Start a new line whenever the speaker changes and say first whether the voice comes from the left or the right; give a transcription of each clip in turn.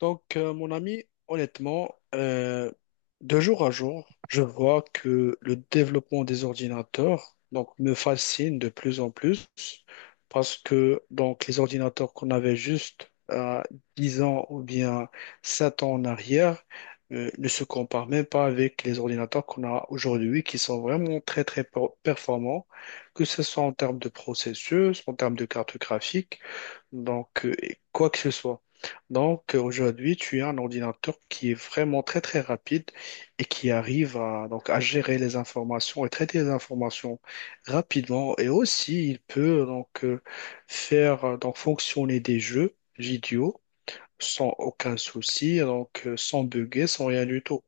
left: Mon ami, honnêtement, euh, de jour à jour, je vois que le développement des ordinateurs donc, me fascine de plus en plus parce que donc, les ordinateurs qu'on avait juste à 10 ans ou bien 7 ans en arrière ne se comparent même pas avec les ordinateurs qu'on a aujourd'hui qui sont vraiment très très performants, que ce soit en termes de processus, en termes de carte graphique et quoi que ce soit. Donc, aujourd'hui, tu as un ordinateur qui est vraiment très très rapide et qui arrive à, donc, à gérer les informations et traiter les informations rapidement. Et aussi, il peut faire donc fonctionner des jeux vidéo sans aucun souci, sans bugger, sans rien du tout.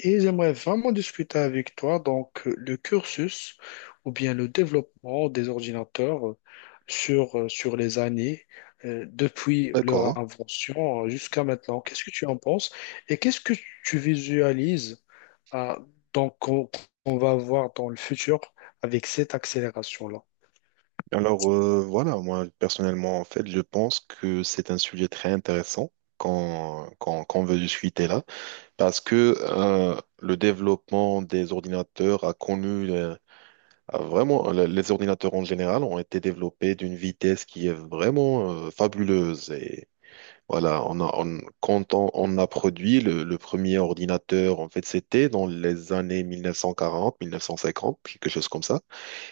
left: Et j'aimerais vraiment discuter avec toi le cursus ou bien le développement des ordinateurs sur, sur les années depuis leur
right: D'accord.
left: invention jusqu'à maintenant. Qu'est-ce que tu en penses et qu'est-ce que tu visualises euh, donc qu'on va voir dans le futur avec cette accélération-là?
right: Voilà, moi personnellement, en fait, je pense que c'est un sujet très intéressant quand on veut discuter là, parce que le développement des ordinateurs a connu, a vraiment, les ordinateurs en général ont été développés d'une vitesse qui est vraiment fabuleuse. Et voilà, quand on a produit le premier ordinateur, en fait, c'était dans les années 1940, 1950, quelque chose comme ça.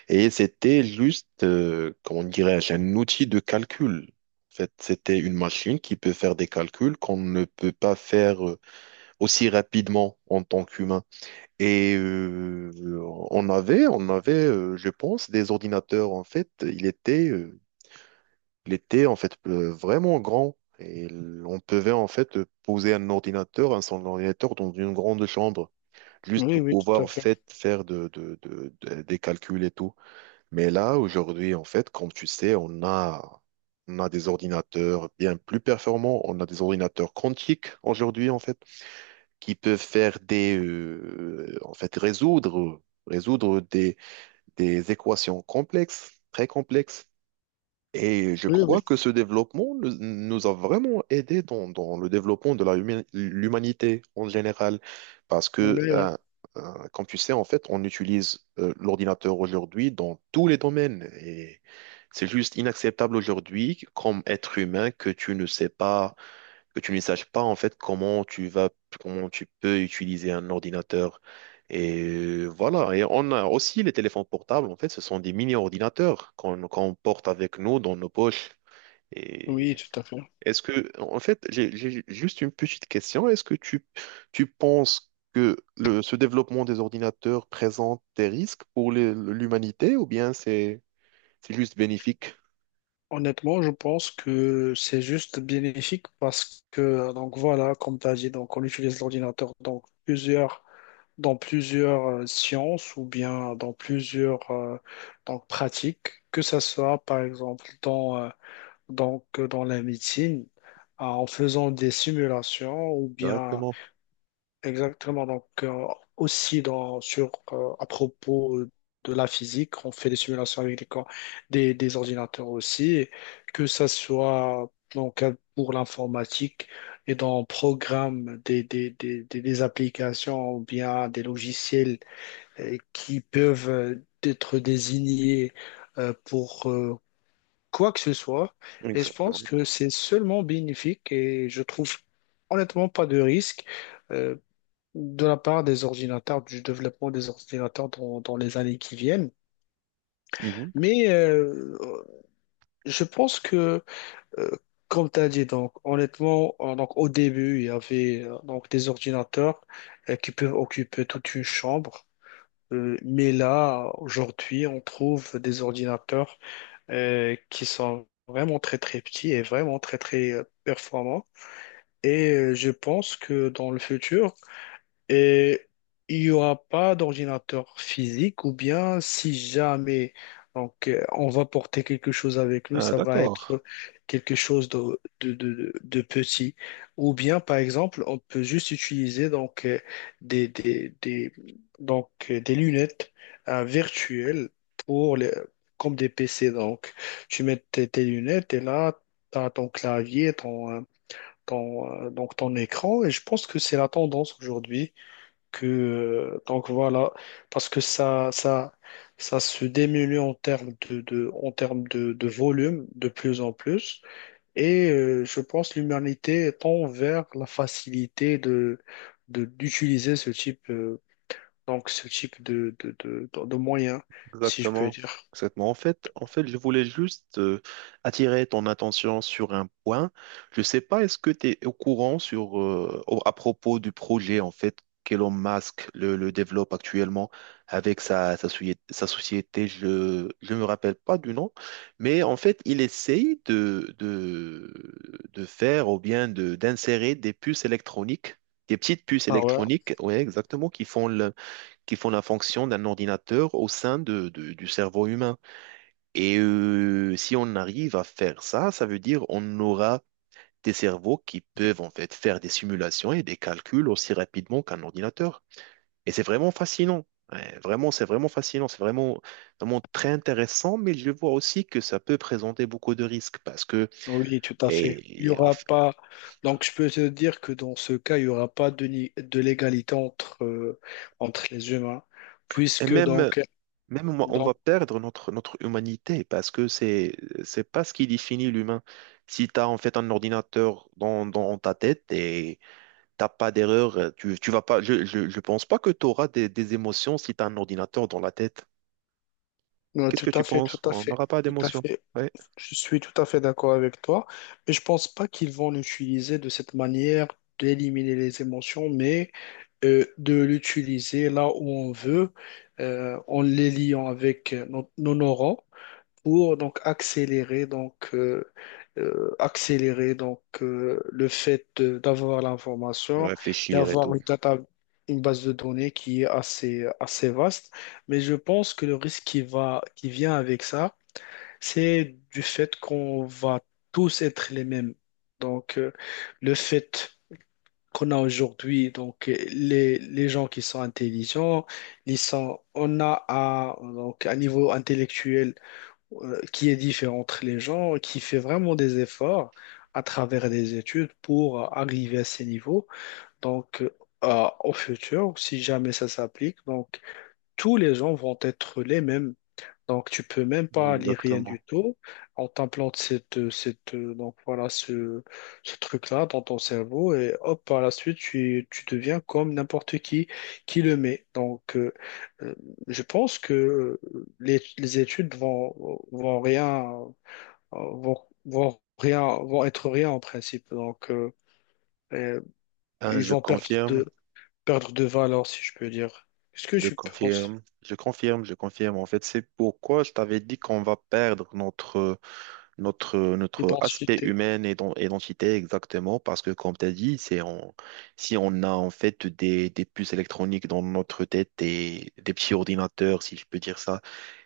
right: Et c'était juste, comment dirais-je, un outil de calcul. En fait, c'était une machine qui peut faire des calculs qu'on ne peut pas faire aussi rapidement en tant qu'humain. Et euh, on avait, je pense, des ordinateurs. En fait, il était en fait vraiment grand. Et on pouvait en fait poser un ordinateur, un son ordinateur dans une grande chambre, juste
left: Oui,
right: pour
left: oui, tout à
right: pouvoir
left: fait.
right: faire des calculs et tout. Mais là, aujourd'hui, en fait, comme tu sais, on a des ordinateurs bien plus performants. On a des ordinateurs quantiques aujourd'hui, en fait, qui peuvent faire résoudre, résoudre des, des équations complexes, très complexes. Et je
left: Oui, oui,
right: crois que ce développement nous a vraiment aidé dans le développement de la l'humanité en général. Parce que,
left: oui, oui,
right: euh, euh, comme tu sais, en fait, on utilise l'ordinateur aujourd'hui dans tous les domaines. Et c'est juste inacceptable aujourd'hui, comme être humain, que tu ne saches pas en fait comment tu peux utiliser un ordinateur. Et voilà. Et on a aussi les téléphones portables, en fait, ce sont des mini-ordinateurs qu'on qu'on porte avec nous dans nos poches.
left: oui,
right: Et
left: tout à fait.
right: est-ce que, en fait, j'ai juste une petite question. Est-ce que tu penses que ce développement des ordinateurs présente des risques pour l'humanité ou bien c'est juste bénéfique?
left: Honnêtement, je pense que c'est juste bénéfique parce que, donc voilà, comme tu as dit, donc on utilise l'ordinateur dans plusieurs, dans plusieurs sciences ou bien dans plusieurs donc, pratiques, que ce soit par exemple dans, donc, dans la médecine, en faisant des simulations ou bien.
right: Exactement.
left: Exactement. Aussi dans, sur, à propos de la physique, on fait des simulations avec des ordinateurs aussi, et que ça soit donc, pour l'informatique et dans le programme des applications ou bien des logiciels qui peuvent être désignés pour quoi que ce soit. Et je pense
right: Exactement.
left: que c'est seulement bénéfique et je trouve honnêtement pas de risque. Euh, de la part des ordinateurs, du développement des ordinateurs dans, dans les années qui viennent.
right: Mhm.
left: Mais je pense que, euh, comme tu as dit, donc, honnêtement, donc, au début, il y avait donc, des ordinateurs qui peuvent occuper toute une chambre. Mais là, aujourd'hui, on trouve des ordinateurs qui sont vraiment très, très petits et vraiment très, très performants. Et je pense que dans le futur, et il n'y aura pas d'ordinateur physique ou bien si jamais donc, on va porter quelque chose avec nous,
right: Ah,
left: ça va
right: d'accord.
left: être quelque chose de petit. Ou bien, par exemple, on peut juste utiliser donc, des, des, des- donc, des lunettes virtuelles pour les, comme des PC. Donc, tu mets tes, tes lunettes et là, tu as ton clavier, ton, ton, donc, ton écran. Et je pense que c'est la tendance aujourd'hui que, donc voilà, parce que ça se diminue en termes de, en termes de volume de plus en plus. Et je pense que l'humanité tend vers la facilité de, d'utiliser ce type, donc ce type de moyens, si je peux
right: Exactement.
left: dire.
right: Exactement. En fait, je voulais juste attirer ton attention sur un point. Je ne sais pas, est-ce que tu es au courant à propos du projet en fait qu'Elon Musk le développe actuellement avec sa société. Je ne me rappelle pas du nom, mais en fait, il essaye de faire ou bien d'insérer des puces électroniques, des petites puces
left: Ah ouais,
right: électroniques, ouais, exactement, qui font la fonction d'un ordinateur au sein du cerveau humain. Et si on arrive à faire ça, ça veut dire on aura des cerveaux qui peuvent en fait faire des simulations et des calculs aussi rapidement qu'un ordinateur. Et c'est vraiment fascinant. Ouais, vraiment, c'est vraiment fascinant. C'est vraiment, vraiment très intéressant, mais je vois aussi que ça peut présenter beaucoup de risques parce que,
left: oui, tout à fait. Il y
right: et en
left: aura
right: f-
left: pas. Donc, je peux te dire que dans ce cas, il y aura pas de, ni- de l'égalité entre, entre les humains,
right: et
left: puisque
right: même,
left: donc.
right: même moi, on va
left: Donc.
right: perdre notre humanité parce que c'est pas ce qui définit l'humain. Si tu as en fait un ordinateur dans ta tête et t'as pas d'erreur, tu vas pas, je pense pas que tu auras des émotions si tu as un ordinateur dans la tête.
left: Non,
right: Qu'est-ce que
left: tout
right: tu
left: à fait,
right: penses?
left: tout à
right: On
left: fait,
right: n'aura pas
left: tout à
right: d'émotions.
left: fait.
right: Ouais.
left: Je suis tout à fait d'accord avec toi, mais je pense pas qu'ils vont l'utiliser de cette manière d'éliminer les émotions, mais de l'utiliser là où on veut, en les liant avec nos, nos neurones pour donc accélérer accélérer le fait d'avoir l'information et
right: Réfléchir et
left: avoir
right: tout.
left: une data, une base de données qui est assez assez vaste, mais je pense que le risque qui va qui vient avec ça, c'est du fait qu'on va tous être les mêmes. donc euh, le fait qu'on a aujourd'hui donc les gens qui sont intelligents, ils sont on a un, donc un niveau intellectuel qui est différent entre les gens, qui fait vraiment des efforts à travers des études pour arriver à ces niveaux. Donc, au futur, si jamais ça s'applique, donc tous les gens vont être les mêmes. Donc, tu peux même pas lire rien
right: Exactement.
left: du tout. On t'implante donc voilà, ce truc-là dans ton cerveau et hop, par la suite, tu deviens comme n'importe qui le met. Donc, euh, je pense que les études vont, vont rien, euh, vont, vont rien, vont être rien en principe. Donc, euh,
right: Hein,
left: ils vont perdre de valeur, si je peux dire. Est-ce que je pense?
right: je confirme. En fait, c'est pourquoi je t'avais dit qu'on va perdre notre aspect
left: Identité.
right: humain et identité exactement, parce que comme tu as dit, si on a en fait des puces électroniques dans notre tête et des petits ordinateurs, si je peux dire ça,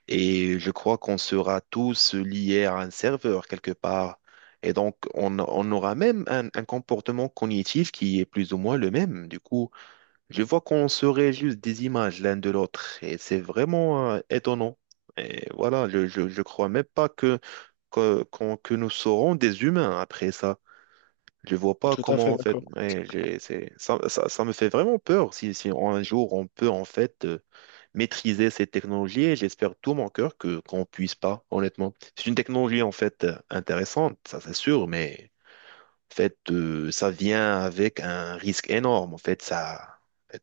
right: et je crois qu'on sera tous liés à un serveur quelque part. Et donc, on aura même un comportement cognitif qui est plus ou moins le même. Du coup, je vois qu'on se réalise des images l'un de l'autre et c'est vraiment étonnant. Et voilà, je crois même pas que nous serons des humains après ça. Je vois pas
left: Tout à
right: comment
left: fait
right: en fait.
left: d'accord.
right: Ouais, ça me fait vraiment peur si, si un jour on peut en fait maîtriser ces technologies et j'espère tout mon cœur que qu'on puisse pas, honnêtement. C'est une technologie en fait intéressante, ça c'est sûr, mais. En fait, ça vient avec un risque énorme, en fait, ça,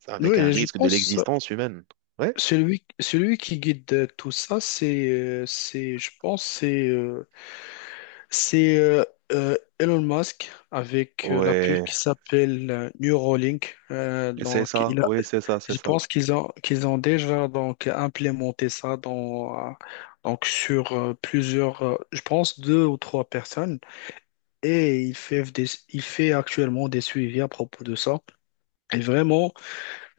right: avec un
left: Oui, je
right: risque de
left: pense.
right: l'existence humaine. Ouais,
left: Celui qui guide tout ça, je pense, c'est Elon Musk avec la puce
right: ouais,
left: qui s'appelle Neuralink. Donc, il a,
right: ouais, c'est ça, c'est
left: je
right: ça.
left: pense qu'ils ont déjà donc implémenté ça dans, donc sur plusieurs, je pense 2 ou 3 personnes, et il fait des, il fait actuellement des suivis à propos de ça. Et vraiment.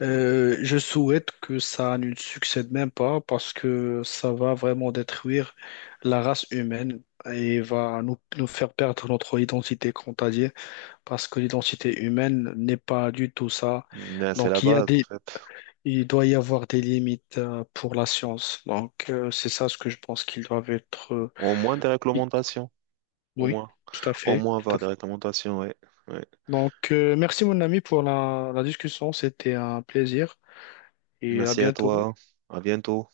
left: Je souhaite que ça ne succède même pas parce que ça va vraiment détruire la race humaine et va nous, nous faire perdre notre identité, comme t'as dit, parce que l'identité humaine n'est pas du tout ça.
right: Mais c'est la
left: Donc il y a
right: base, en
left: des,
right: fait.
left: il doit y avoir des limites pour la science. C'est ça ce que je pense qu'ils doivent être.
right: Au moins des
left: I-
right: réglementations, au
left: Oui,
right: moins.
left: tout à
right: Au
left: fait,
right: moins
left: tout à
right: avoir des
left: fait.
right: réglementations, ouais. Ouais.
left: Donc, merci mon ami pour la discussion, c'était un plaisir et à
right: Merci à
left: bientôt.
right: toi, à bientôt.